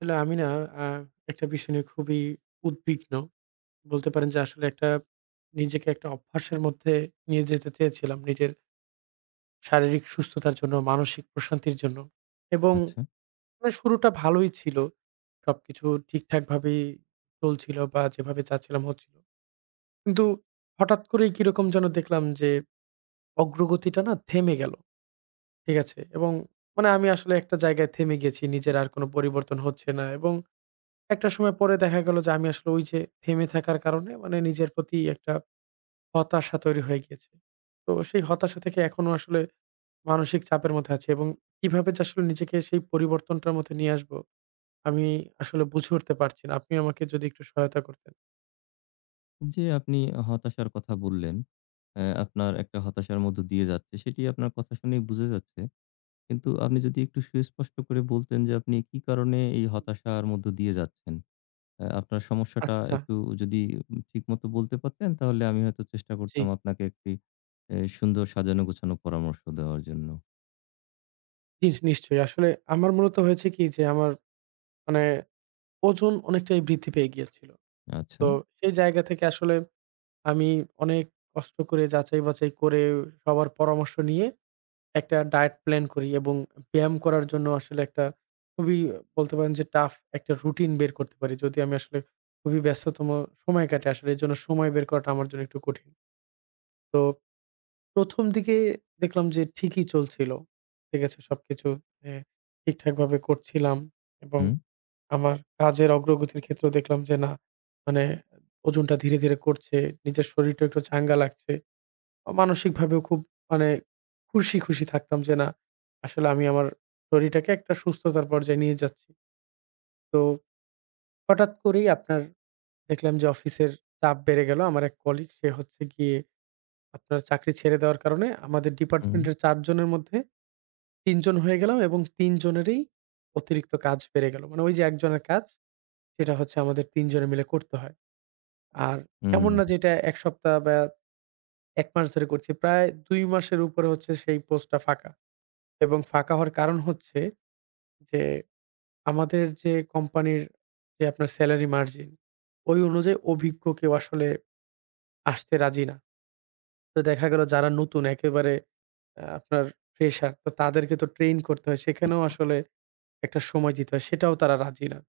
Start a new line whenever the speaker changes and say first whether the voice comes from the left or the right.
right: আসলে আমি না আ একটা বিষয় নিয়ে খুবই উদ্বিগ্ন। বলতে পারেন যে আসলে একটা নিজেকে একটা অভ্যাসের মধ্যে নিয়ে যেতে চেয়েছিলাম। নিজের শারীরিক সুস্থতার জন্য, মানসিক প্রশান্তির জন্য। এবং
left: আচ্ছা।
right: মানে শুরুটা ভালোই ছিল। সবকিছু ঠিকঠাকভাবেই চলছিল বা যেভাবে চাচ্ছিলাম হচ্ছিল। কিন্তু হঠাৎ করেই কিরকম যেন দেখলাম যে অগ্রগতিটা না থেমে গেল। ঠিক আছে? এবং মানে আমি আসলে একটা জায়গায় থেমে গেছি। নিজের আর কোন পরিবর্তন হচ্ছে না এবং একটা সময় পরে দেখা গেল যে আমি আসলে ওই যে থেমে থাকার কারণে মানে নিজের প্রতি একটা হতাশা তৈরি হয়ে গিয়েছে। তো সেই হতাশা থেকে এখনো আসলে মানসিক চাপের মধ্যে আছি এবং কিভাবে যে আসলে নিজেকে সেই পরিবর্তনটার মধ্যে নিয়ে আসবো আমি আসলে বুঝে উঠতে পারছি না। আপনি আমাকে যদি একটু সহায়তা করতেন।
left: যে আপনি হতাশার কথা বললেন, আপনার একটা হতাশার মধ্য দিয়ে যাচ্ছে, সেটি আপনার কথা শুনেই বুঝা যাচ্ছে। কিন্তু আপনি যদি একটু সুস্পষ্ট করে বলতেন যে আপনি কি কারণে এই হতাশার মধ্য দিয়ে যাচ্ছেন? আপনার সমস্যাটা
right: আচ্ছা,
left: একটু যদি ঠিকমতো বলতে পারতেন, তাহলে আমি হয়তো চেষ্টা
right: জি,
left: করতাম আপনাকে একটি এ সুন্দর সাজানো গোছানো পরামর্শ দেওয়ার জন্য।
right: জি, নিশ্চয়ই। আসলে আমার মূলত হয়েছে কি যে আমার মানে ওজন অনেকটাই বৃদ্ধি পেয়ে গিয়েছিল।
left: আচ্ছা।
right: তো সেই জায়গা থেকে আসলে আমি অনেক কষ্ট করে যাচাই-বাছাই করে সবার পরামর্শ নিয়ে একটা ডায়েট প্ল্যান করি এবং ব্যায়াম করার জন্য আসলে একটা খুবই বলতে পারেন যে টাফ একটা রুটিন বের করতে পারি। যদি আমি আসলে খুবই ব্যস্ততম সময় কাটে আসলে এর জন্য সময় বের করাটা আমার জন্য একটু কঠিন। তো ১ম দিকে দেখলাম যে ঠিকই চলছিল। ঠিক আছে? সবকিছু এ ঠিকঠাকভাবে করছিলাম এবং
left: হুম,
right: আমার কাজের অগ্রগতির ক্ষেত্রেও দেখলাম যে না মানে ওজনটা ধীরে, ধীরে কমছে। নিজের শরীরটা একটু চাঙ্গা লাগছে। মানসিকভাবেও খুব মানে খুশি, খুশি থাকতাম যে না আসলে আমি আমার শরীরটাকে একটা সুস্থতার পর্যায়ে নিয়ে যাচ্ছি। তো হঠাৎ করেই আপনার দেখলাম যে অফিসের চাপ বেড়ে গেল। আমার এক কলিগ সে হচ্ছে গিয়ে আপনার চাকরি ছেড়ে দেওয়ার কারণে আমাদের
left: হুম,
right: ডিপার্টমেন্টের ৪ জনের মধ্যে ৩ জন হয়ে গেলাম এবং ৩ জনেরই অতিরিক্ত কাজ বেড়ে গেল। মানে ওই যে একজনের কাজ সেটা হচ্ছে আমাদের ৩ জনে মিলে করতে হয়। আর এমন না
left: হুম।
right: যে এটা ১ সপ্তাহ বা ১ মাস ধরে করছি। প্রায় ২ মাসের উপরে হচ্ছে সেই পোস্টটা ফাঁকা। এবং ফাঁকা হওয়ার কারণ হচ্ছে যে, আমাদের যে কোম্পানির যে আপনার সেলারি মার্জিন, ওই অনুযায়ী অভিজ্ঞ কেউ আসলে আসতে রাজি না। তো দেখা গেল যারা নতুন একেবারে আপনার ফ্রেশার তো তাদেরকে তো ট্রেইন করতে হয়। সেখানেও আসলে একটা সময় দিতে হয়। সেটাও তারা রাজি না।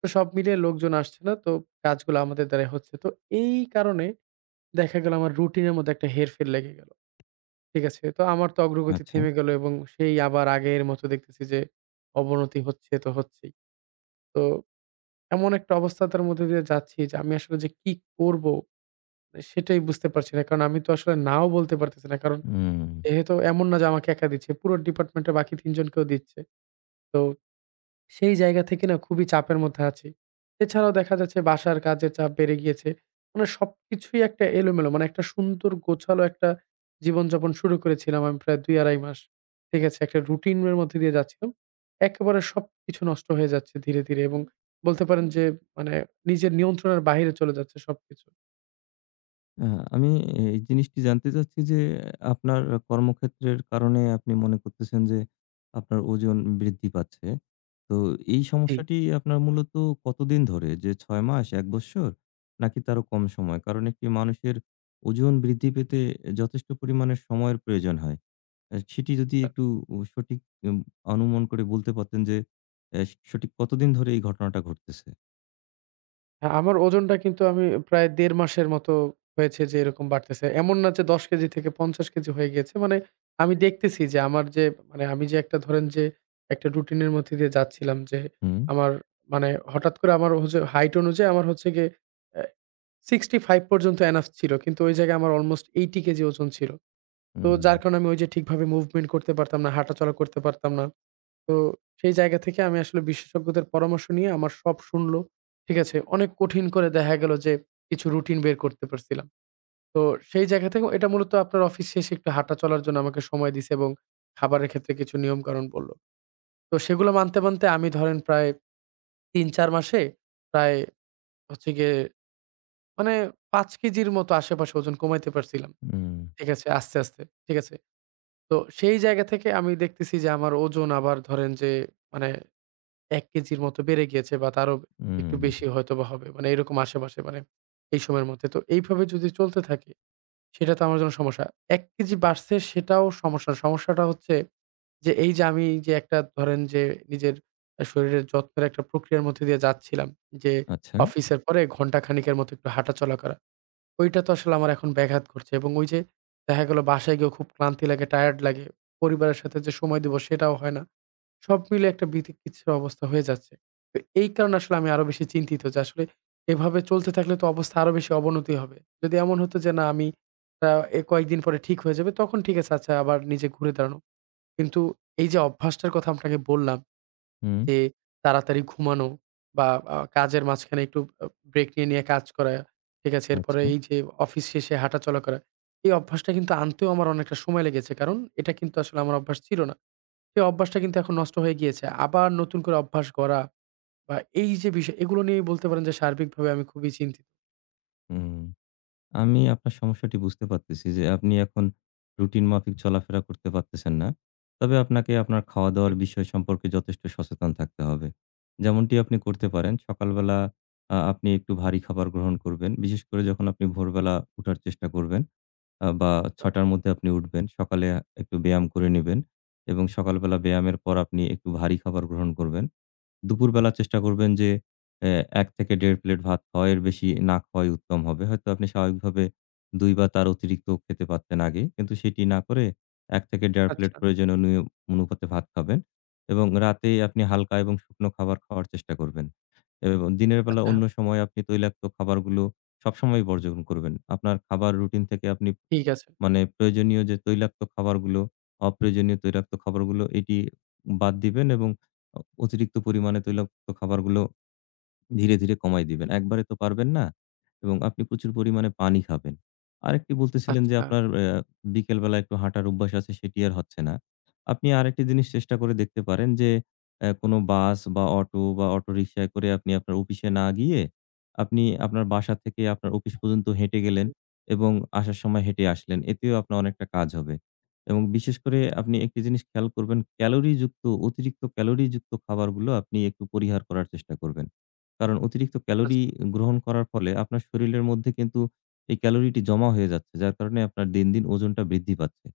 right: তো সব মিলিয়ে লোকজন আসছে না। তো কাজগুলো আমাদের দ্বারাই হচ্ছে। তো এই কারণে দেখা গেল আমার রুটিনের মধ্যে একটা হেরফের লেগে গেল। ঠিক আছে? তো আমার তো অগ্রগতি
left: আচ্ছা।
right: থেমে গেল এবং সেই আবার আগের মতো দেখতেছি যে অবনতি হচ্ছে তো হচ্ছেই। তো এমন একটা অবস্থাতার মধ্যে দিয়ে যাচ্ছি যে আমি আসলে যে কি করব? মানে সেটাই বুঝতে পারছি না। কারণ আমি তো আসলে নাও বলতে পারতেছি না। কারণ
left: হুম।
right: যেহেতু এমন না যে আমাকে একা দিচ্ছে, পুরো ডিপার্টমেন্টের বাকি ৩ জনকেও দিচ্ছে। তো সেই জায়গা থেকে না খুবই চাপের মধ্যে আছি। এছাড়াও দেখা যাচ্ছে বাসার কাজের চাপ বেড়ে গিয়েছে। মানে সবকিছুই একটা এলোমেলো মানে একটা সুন্দর গোছালো একটা জীবনযাপন শুরু করেছিলাম আমি প্রায় ২ ২.৫ মাস। ঠিক আছে? একটা রুটিন এর মধ্যে দিয়ে যাচ্ছিলাম। একেবারে সবকিছু নষ্ট হয়ে যাচ্ছে ধীরে, ধীরে এবং বলতে পারেন যে মানে নিজের নিয়ন্ত্রণের বাহিরে চলে যাচ্ছে সবকিছু।
left: আ আমি এই জিনিসটি জানতে চাচ্ছি যে, আপনার কর্মক্ষেত্রের কারণে আপনি মনে করতেছেন যে, আপনার ওজন বৃদ্ধি পাচ্ছে। তো এই
right: জি।
left: সমস্যাটি আপনার মূলত কতদিন ধরে? যে ৬ মাস, ১ বৎসর? নাকি তারও কম সময়? কারণ একটি মানুষের ওজন বৃদ্ধি পেতে যথেষ্ট পরিমাণে সময়ের প্রয়োজন হয়। সেটি যদি একটু সঠিক উম অনুমান করে বলতে পারতেন যে, এ সঠিক কতদিন ধরে এই ঘটনাটা ঘটতেছে?
right: হ্যাঁ, আমার ওজনটা কিন্তু আমি প্রায় ১.৫ মাসের মতো হয়েছে যে এরকম বাড়তেছে। এমন না যে ১০ কেজি থেকে ৫০ কেজি হয়ে গিয়েছে। মানে আমি দেখতেছি যে আমার যে মানে আমি যে একটা ধরেন যে একটা রুটিনের মধ্যে দিয়ে যাচ্ছিলাম যে
left: হুম,
right: আমার মানে হঠাৎ করে আমার হচ্ছে হাইট অনুযায়ী আমার হচ্ছে গিয়ে অ্যা ৬৫ পর্যন্ত এনাফ ছিল। কিন্তু ওই জায়গায় আমার অলমোস্ট ৮০ কেজি ওজন ছিল। তো
left: হুম,
right: যার কারণে আমি ওই যে ঠিকভাবে মুভমেন্ট করতে পারতাম না, হাঁটাচলা করতে পারতাম না। তো সেই জায়গা থেকে আমি আসলে বিশেষজ্ঞদের পরামর্শ নিয়ে আমার সব শুনলো। ঠিক আছে? অনেক কঠিন করে দেখা গেল যে কিছু রুটিন বের করতে পারছিলাম। তো সেই জায়গা থেকে এটা মূলত আপনার অফিস শেষে একটু হাঁটা চলার জন্য আমাকে সময় দিছে এবং খাবারের ক্ষেত্রে কিছু নিয়মকানুন বলল। তো সেগুলো মানতে, মানতে আমি ধরেন প্রায় ৩-৪ মাসে প্রায় হচ্ছে গিয়ে মানে ৫ কেজির মতো আশেপাশে ওজন কমাইতে পারছিলাম।
left: হুম,
right: ঠিক আছে? আস্তে, আস্তে। ঠিক আছে? তো সেই জায়গা থেকে আমি দেখতেছি যে আমার ওজন আবার ধরেন যে মানে ১ কেজির মতো বেড়ে গিয়েছে বা তারও একটু
left: হুম,
right: বেশি হয়তোবা হবে। মানে এরকম আশেপাশে মানে এই সময়ের মধ্যে। তো এইভাবে যদি চলতে থাকে সেটা তো আমার জন্য সমস্যা। ১ কেজি বাড়ছে সেটাও সমস্যা না। সমস্যাটা হচ্ছে যে এই যে আমি যে একটা ধরেন যে নিজের শরীরের যত্নের একটা প্রক্রিয়ার মধ্যে দিয়ে যাচ্ছিলাম যে
left: আচ্ছা,
right: অফিসের পরে ঘন্টা খানিকের মতো একটু হাঁটাচলা করা। ওইটা তো আসলে আমার এখন ব্যাঘাত ঘটছে এবং ওই যে দেখা গেল বাসায় গিয়েও খুব ক্লান্তি লাগে, টায়ার্ড লাগে। পরিবারের সাথে যে সময় দিব সেটাও হয় না। সব মিলে একটা বিতিকিচ্ছির অবস্থা হয়ে যাচ্ছে। তো এই কারণে আসলে আমি আরো বেশি চিন্তিত যে আসলে এভাবে চলতে থাকলে তো অবস্থা আরো বেশি অবনতি হবে। যদি এমন হতো যে না আমি আ এ কয়েকদিন পরে ঠিক হয়ে যাবে তখন ঠিক আছে আচ্ছা আবার নিজে ঘুরে দাঁড়ানো। কিন্তু এই যে অভ্যাসটার কথা আপনাকে বললাম
left: হুম,
right: যে তাড়াতাড়ি ঘুমানো বা কাজের মাঝখানে একটু ব্রেক নিয়ে কাজ করা, ঠিক আছে? এরপরে
left: আচ্ছা।
right: এই যে অফিস শেষে হাঁটাচলা করা। এই অভ্যাসটা কিন্তু আনতেও আমার অনেকটা সময় লেগেছে। কারণ এটা কিন্তু আসলে আমার অভ্যাস ছিল না। সেই অভ্যাসটা কিন্তু এখন নষ্ট হয়ে গিয়েছে। আবার নতুন করে অভ্যাস গড়া বা এই যে বিষয় এগুলো নিয়ে বলতে পারেন যে সার্বিকভাবে আমি খুবই চিন্তিত।
left: হুম, আমি আপনার সমস্যাটি বুঝতে পারতেছি যে আপনি এখন রুটিন মাফিক চলাফেরা করতে পারতেছেন না। তবে আপনাকে আপনার খাওয়া-দাওয়ার
right: চিন্তিত।
left: বিষয় সম্পর্কে যথেষ্ট সচেতন থাকতে হবে। যেমনটি আপনি করতে পারেন সকালবেলা আপনি একটু ভারী খাবার গ্রহণ করবেন। বিশেষ করে যখন আপনি ভোরবেলা উঠার চেষ্টা করবেন বা ৬ঃ০০ র মধ্যে আপনি উঠবেন। সকালে একটু ব্যায়াম করে নিবেন এবং সকালবেলা ব্যায়ামের পর আপনি একটু ভারী খাবার গ্রহণ করবেন। দুপুরবেলা চেষ্টা করবেন যে অ্যা ১ থেকে ১.৫ প্লেট ভাত খাওয়া, এর বেশি না খাওয়াই উত্তম হবে। হয়তো আপনি স্বাভাবিকভাবে ২ বা তার অতিরিক্ত খেতে পারতেন আগে। কিন্তু সেটি না করে ১ থেকে ১.৫
right: আচ্ছা,
left: প্লেট প্রয়োজনীয় নিয়ম অনুপাতে ভাত খাবেন এবং রাতে আপনি হালকা এবং শুকনো খাবার খাওয়ার চেষ্টা করবেন। এবং দিনের বেলা
right: আচ্ছা।
left: অন্য সময় আপনি তৈলাক্ত খাবারগুলো সবসময়ই বর্জন করবেন। আপনার খাবার রুটিন থেকে আপনি
right: ঠিক আছে।
left: মানে প্রয়োজনীয় যে তৈলাক্ত খাবারগুলো, অপ্রয়োজনীয় তৈলাক্ত খাবারগুলো এটি বাদ দিবেন এবং অতিরিক্ত পরিমাণে তৈলাক্ত খাবারগুলো ধীরে, ধীরে কমায় দিবেন। একবারে তো পারবেন না এবং আপনি প্রচুর পরিমাণে পানি খাবেন। আরেকটি বলতেছিলেন যে
right: আচ্ছা,
left: আপনার বিকেলবেলা একটু হাঁটার অভ্যাস আছে সেটি আর হচ্ছে না। আপনি আরেকটি জিনিস চেষ্টা করে দেখতে পারেন যে কোনো বাস বা অটো বা অটোরিকশায় করে আপনি আপনার অফিসে না গিয়ে আপনি আপনার বাসা থেকে আপনার অফিস পর্যন্ত হেঁটে গেলেন এবং আসার সময় হেঁটে আসলেন। এতেও আপনার অনেকটা কাজ হবে এবং বিশেষ করে আপনি একটি জিনিস খেয়াল করবেন ক্যালোরিযুক্ত অতিরিক্ত ক্যালোরিযুক্ত খাবারগুলো আপনি একটু পরিহার করার চেষ্টা করবেন। কারণ অতিরিক্ত ক্যালোরি
right: আচ্ছা।
left: গ্রহণ করার ফলে আপনার শরীরের মধ্যে কিন্তু এই ক্যালোরিটি জমা হয়ে যাচ্ছে। যার কারণে আপনার দিন, দিন ওজনটা বৃদ্ধি পাচ্ছে।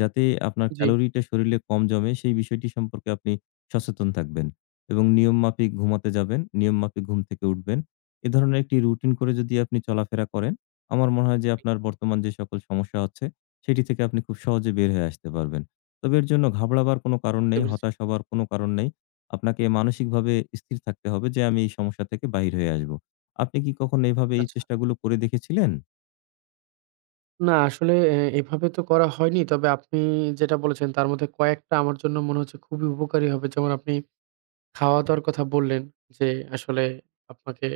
left: যাতে আপনার
right: জি,
left: ক্যালোরিটা শরীরে কম জমে সেই বিষয়টি সম্পর্কে আপনি সচেতন থাকবেন এবং নিয়ম মাফিক ঘুমাতে যাবেন, নিয়ম মাফিক ঘুম থেকে উঠবেন। এ ধরনের একটি রুটিন করে যদি আপনি চলাফেরা করেন, আমার মনে হয় যে আপনার বর্তমান যে সকল সমস্যা হচ্ছে সেটি থেকে আপনি খুব সহজে বের হয়ে আসতে পারবেন। তবে এর জন্য ঘাবড়াবার কোনো কারণ
right: বুঝতে
left: নেই,
right: পেরেছি।
left: হতাশ হবার কোনো কারণ নেই। আপনাকে মানসিকভাবে স্থির থাকতে হবে যে আমি এই সমস্যা থেকে বাহির হয়ে আসবো। আপনি কি কখনো এভাবে এই
right: আচ্ছা।
left: চেষ্টাগুলো করে দেখেছিলেন?
right: না আসলে এভাবে তো করা হয়নি। তবে আপনি যেটা বলেছেন তার মধ্যে কয়েকটা আমার জন্য মনে হচ্ছে খুবই উপকারী হবে। যেমন আপনি খাওয়া-দাওয়ার কথা বললেন যে, আসলে আপনাকে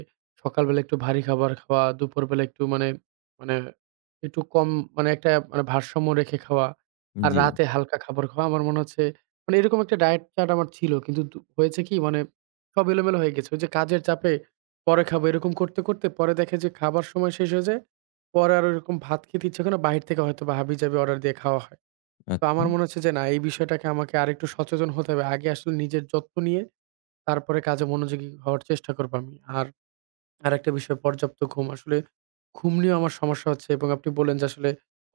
right: সকালবেলা একটু ভারী খাবার খাওয়া, দুপুরবেলা একটু মানে, মানে একটু কম মানে একটা মানে ভারসাম্য রেখে খাওয়া, আর
left: জি,
right: রাতে হালকা খাবার খাওয়া। আমার মনে হচ্ছে মানে এরকম একটা ডায়েট চার্ট আমার ছিল। কিন্তু হয়েছে কি মানে সব এলোমেলো হয়ে গেছে। ওই যে কাজের চাপে পরে খাবো এরকম করতে, করতে পরে দেখে যে খাবার সময় শেষ হয়ে যায়। পরে আর ওরকম ভাত খেতে ইচ্ছে করে না। বাহির থেকে হয়তোবা হাবিজাবি অর্ডার দিয়ে খাওয়া হয়। তো
left: আচ্ছা।
right: আমার মনে হচ্ছে যে না এই বিষয়টাকে আমাকে আরেকটু সচেতন হতে হবে। আগে আসলে নিজের যত্ন নিয়ে তারপরে কাজে মনোযোগী হওয়ার চেষ্টা করবো আমি। আর আরেকটা বিষয় পর্যাপ্ত ঘুম। আসলে ঘুম নিয়েও আমার সমস্যা হচ্ছে এবং আপনি বললেন যে আসলে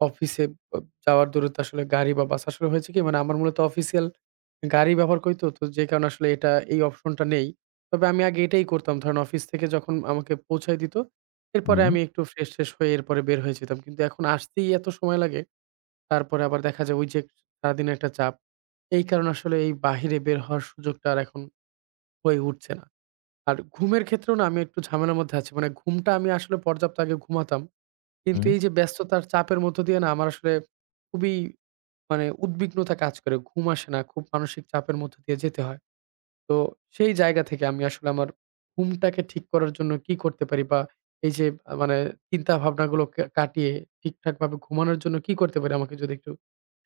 right: অফিসে আ যাওয়ার দূরত্ব আসলে গাড়ি বা বাস আসলে হয়েছে কি মানে আমার মূলত অফিসিয়াল গাড়ি ব্যবহার করি তো, তো যে কারণে আসলে এটা এই অপশনটা নেই। তবে আমি আগে এটাই করতাম। ধরেন অফিস থেকে যখন আমাকে পৌঁছায় দিত, এরপরে
left: হুম,
right: আমি একটু ফ্রেশ-ট্রেশ হয়ে এরপরে বের হয়ে যেতাম। কিন্তু এখন আসতেই এত সময় লাগে। তারপরে আবার দেখা যায় ওই যে সারাদিনের একটা চাপ। এই কারণে আসলে এই বাহিরে বের হওয়ার সুযোগটা আর এখন হয়ে উঠছে না। আর ঘুমের ক্ষেত্রেও না আমি একটু ঝামেলার মধ্যে আছি। মানে ঘুমটা আমি আসলে পর্যাপ্ত আগে ঘুমাতাম। কিন্তু
left: হুম।
right: এই যে ব্যস্ততার চাপের মধ্য দিয়ে না আমার আসলে খুবই মানে উদ্বিগ্নতা কাজ করে। ঘুম আসে না। খুব মানসিক চাপের মধ্য দিয়ে যেতে হয়। তো সেই জায়গা থেকে আমি আসলে আমার ঘুমটাকে ঠিক করার জন্য কি করতে পারি? বা এই যে মানে চিন্তা ভাবনাগুলো কাটিয়ে ঠিকঠাকভাবে ঘুমানোর জন্য কি করতে পারি? আমাকে যদি একটু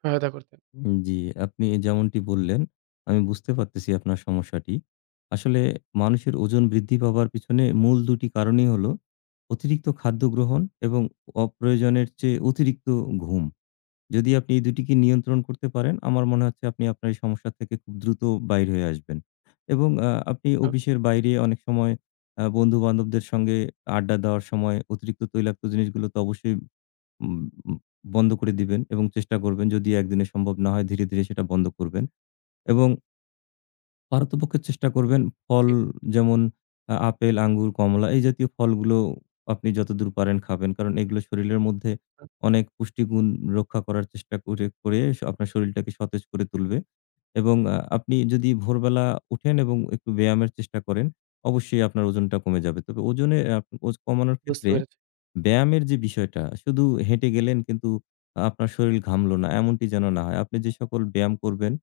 right: সহায়তা করতেন।
left: জি, আপনি যেমনটি বললেন, আমি বুঝতে পারতেছি আপনার সমস্যাটি। আসলে মানুষের ওজন বৃদ্ধি পাবার পিছনে মূল ২ টি কারণই হলো অতিরিক্ত খাদ্য গ্রহণ এবং অপ্রয়োজনের চেয়ে অতিরিক্ত ঘুম। যদি আপনি এই ২ টিকে নিয়ন্ত্রণ করতে পারেন, আমার মনে হচ্ছে আপনি আপনার এই সমস্যা থেকে খুব দ্রুত বাইর হয়ে আসবেন। এবং আপনি
right: আ
left: অফিসের বাইরে অনেক সময় বন্ধু-বান্ধবদের সঙ্গে আড্ডা দেওয়ার সময় অতিরিক্ত তৈলাক্ত জিনিসগুলো তো অবশ্যই উম উম বন্ধ করে দিবেন এবং চেষ্টা করবেন যদি একদিনে সম্ভব না হয় ধীরে, ধীরে সেটা বন্ধ করবেন এবং পারতপক্ষে চেষ্টা করবেন ফল
right: জি,
left: যেমন আপেল, আঙ্গুর, কমলা এই জাতীয় ফলগুলো আপনি যতদূর পারেন খাবেন। কারণ এগুলো শরীরের মধ্যে
right: আ
left: অনেক পুষ্টিগুণ রক্ষা করার চেষ্টা করে আপনার শরীরটাকে সতেজ করে তুলবে এবং আপনি যদি ভোরবেলা উঠেন এবং একটু ব্যায়ামের চেষ্টা করেন, অবশ্যই আপনার ওজনটা কমে যাবে। তবে ওজনে আপ ওজ কমানোর
right: বুঝতে
left: ক্ষেত্রে
right: পেরেছি।
left: ব্যায়ামের যে বিষয়টা, শুধু হেঁটে গেলেন কিন্তু আপনার শরীর ঘামলো না, এমনটি যেন না হয়। আপনি যে সকল ব্যায়াম করবেন,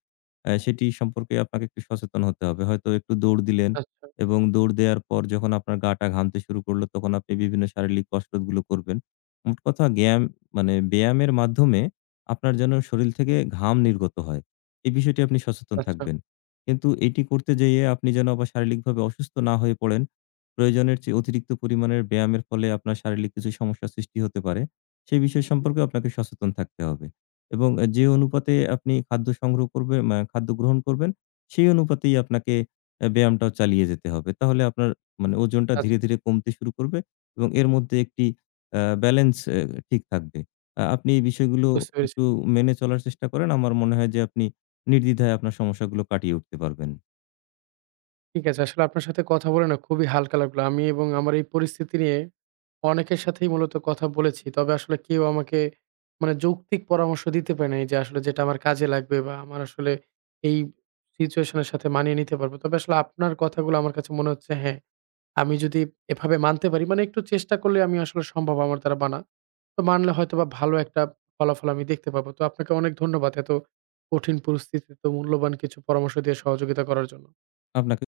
left: সেটি সম্পর্কে আপনাকে একটু সচেতন হতে হবে। হয়তো একটু দৌড় দিলেন
right: আচ্ছা,
left: এবং দৌড় দেওয়ার পর যখন আপনার গাটা ঘামতে শুরু করলো, তখন আপনি বিভিন্ন শারীরিক কসরতগুলো করবেন। মোট কথা মানে ব্যায়ামের মাধ্যমে আপনার যেন শরীল থেকে ঘাম নির্গত হয়। এই বিষয়টি আপনি সচেতন
right: আচ্ছা,
left: থাকবেন। কিন্তু এটি করতে যেয়ে আপনি যেন আবার শারীরিকভাবে অসুস্থ না হয়ে পড়েন প্রয়োজনের চেয়ে অতিরিক্ত পরিমাণের ব্যায়ামের ফলে আপনার শারীরিক কিছু সমস্যার সৃষ্টি হতে পারে। সেই বিষয় সম্পর্কে আপনাকে সচেতন থাকতে হবে। এবং যে অনুপাতে আপনি খাদ্য গ্রহণ করবেন, সেই অনুপাতেই আপনাকে ব্যায়ামটাও চালিয়ে যেতে হবে। তাহলে আপনার মানে ওজনটা
right: আচ্ছা
left: ধীরে, ধীরে কমতে শুরু করবে এবং এর মধ্যে একটি ব্যালেন্স ঠিক থাকবে। আপনি এই বিষয়গুলো
right: বুঝতে পেরেছি।
left: একটু মেনে চলার চেষ্টা করেন। আমার মনে হয় যে আপনি নির্দ্বিধায় আপনার সমস্যাগুলো কাটিয়ে উঠতে পারবেন।
right: ঠিক আছে। আসলে আপনার সাথে কথা বলে না খুবই হালকা লাগলো। আমি এবং আমার এই পরিস্থিতি নিয়ে অনেকের সাথেই মূলত কথা বলেছি। তবে আসলে কেউ আমাকে মানে যৌক্তিক পরামর্শ দিতে পারে নাই যে আসলে যেটা আমার কাজে লাগবে বা আমার আসলে এই সিচুয়েশন এর সাথে মানিয়ে নিতে পারবো। তবে আসলে আপনার কথাগুলো আমার কাছে মনে হচ্ছে হ্যাঁ, আমি যদি এভাবে মানতে পারি মানে একটু চেষ্টা করলে আমি আসলে সম্ভব আমার দ্বারা মানা। তো মানলে হয়তোবা ভালো একটা ফলাফল আমি দেখতে পাবো। তো আপনাকে অনেক ধন্যবাদ এত কঠিন পরিস্থিতিতে তো মূল্যবান কিছু পরামর্শ দিয়ে সহযোগিতা করার জন্য।
left: আপনাকে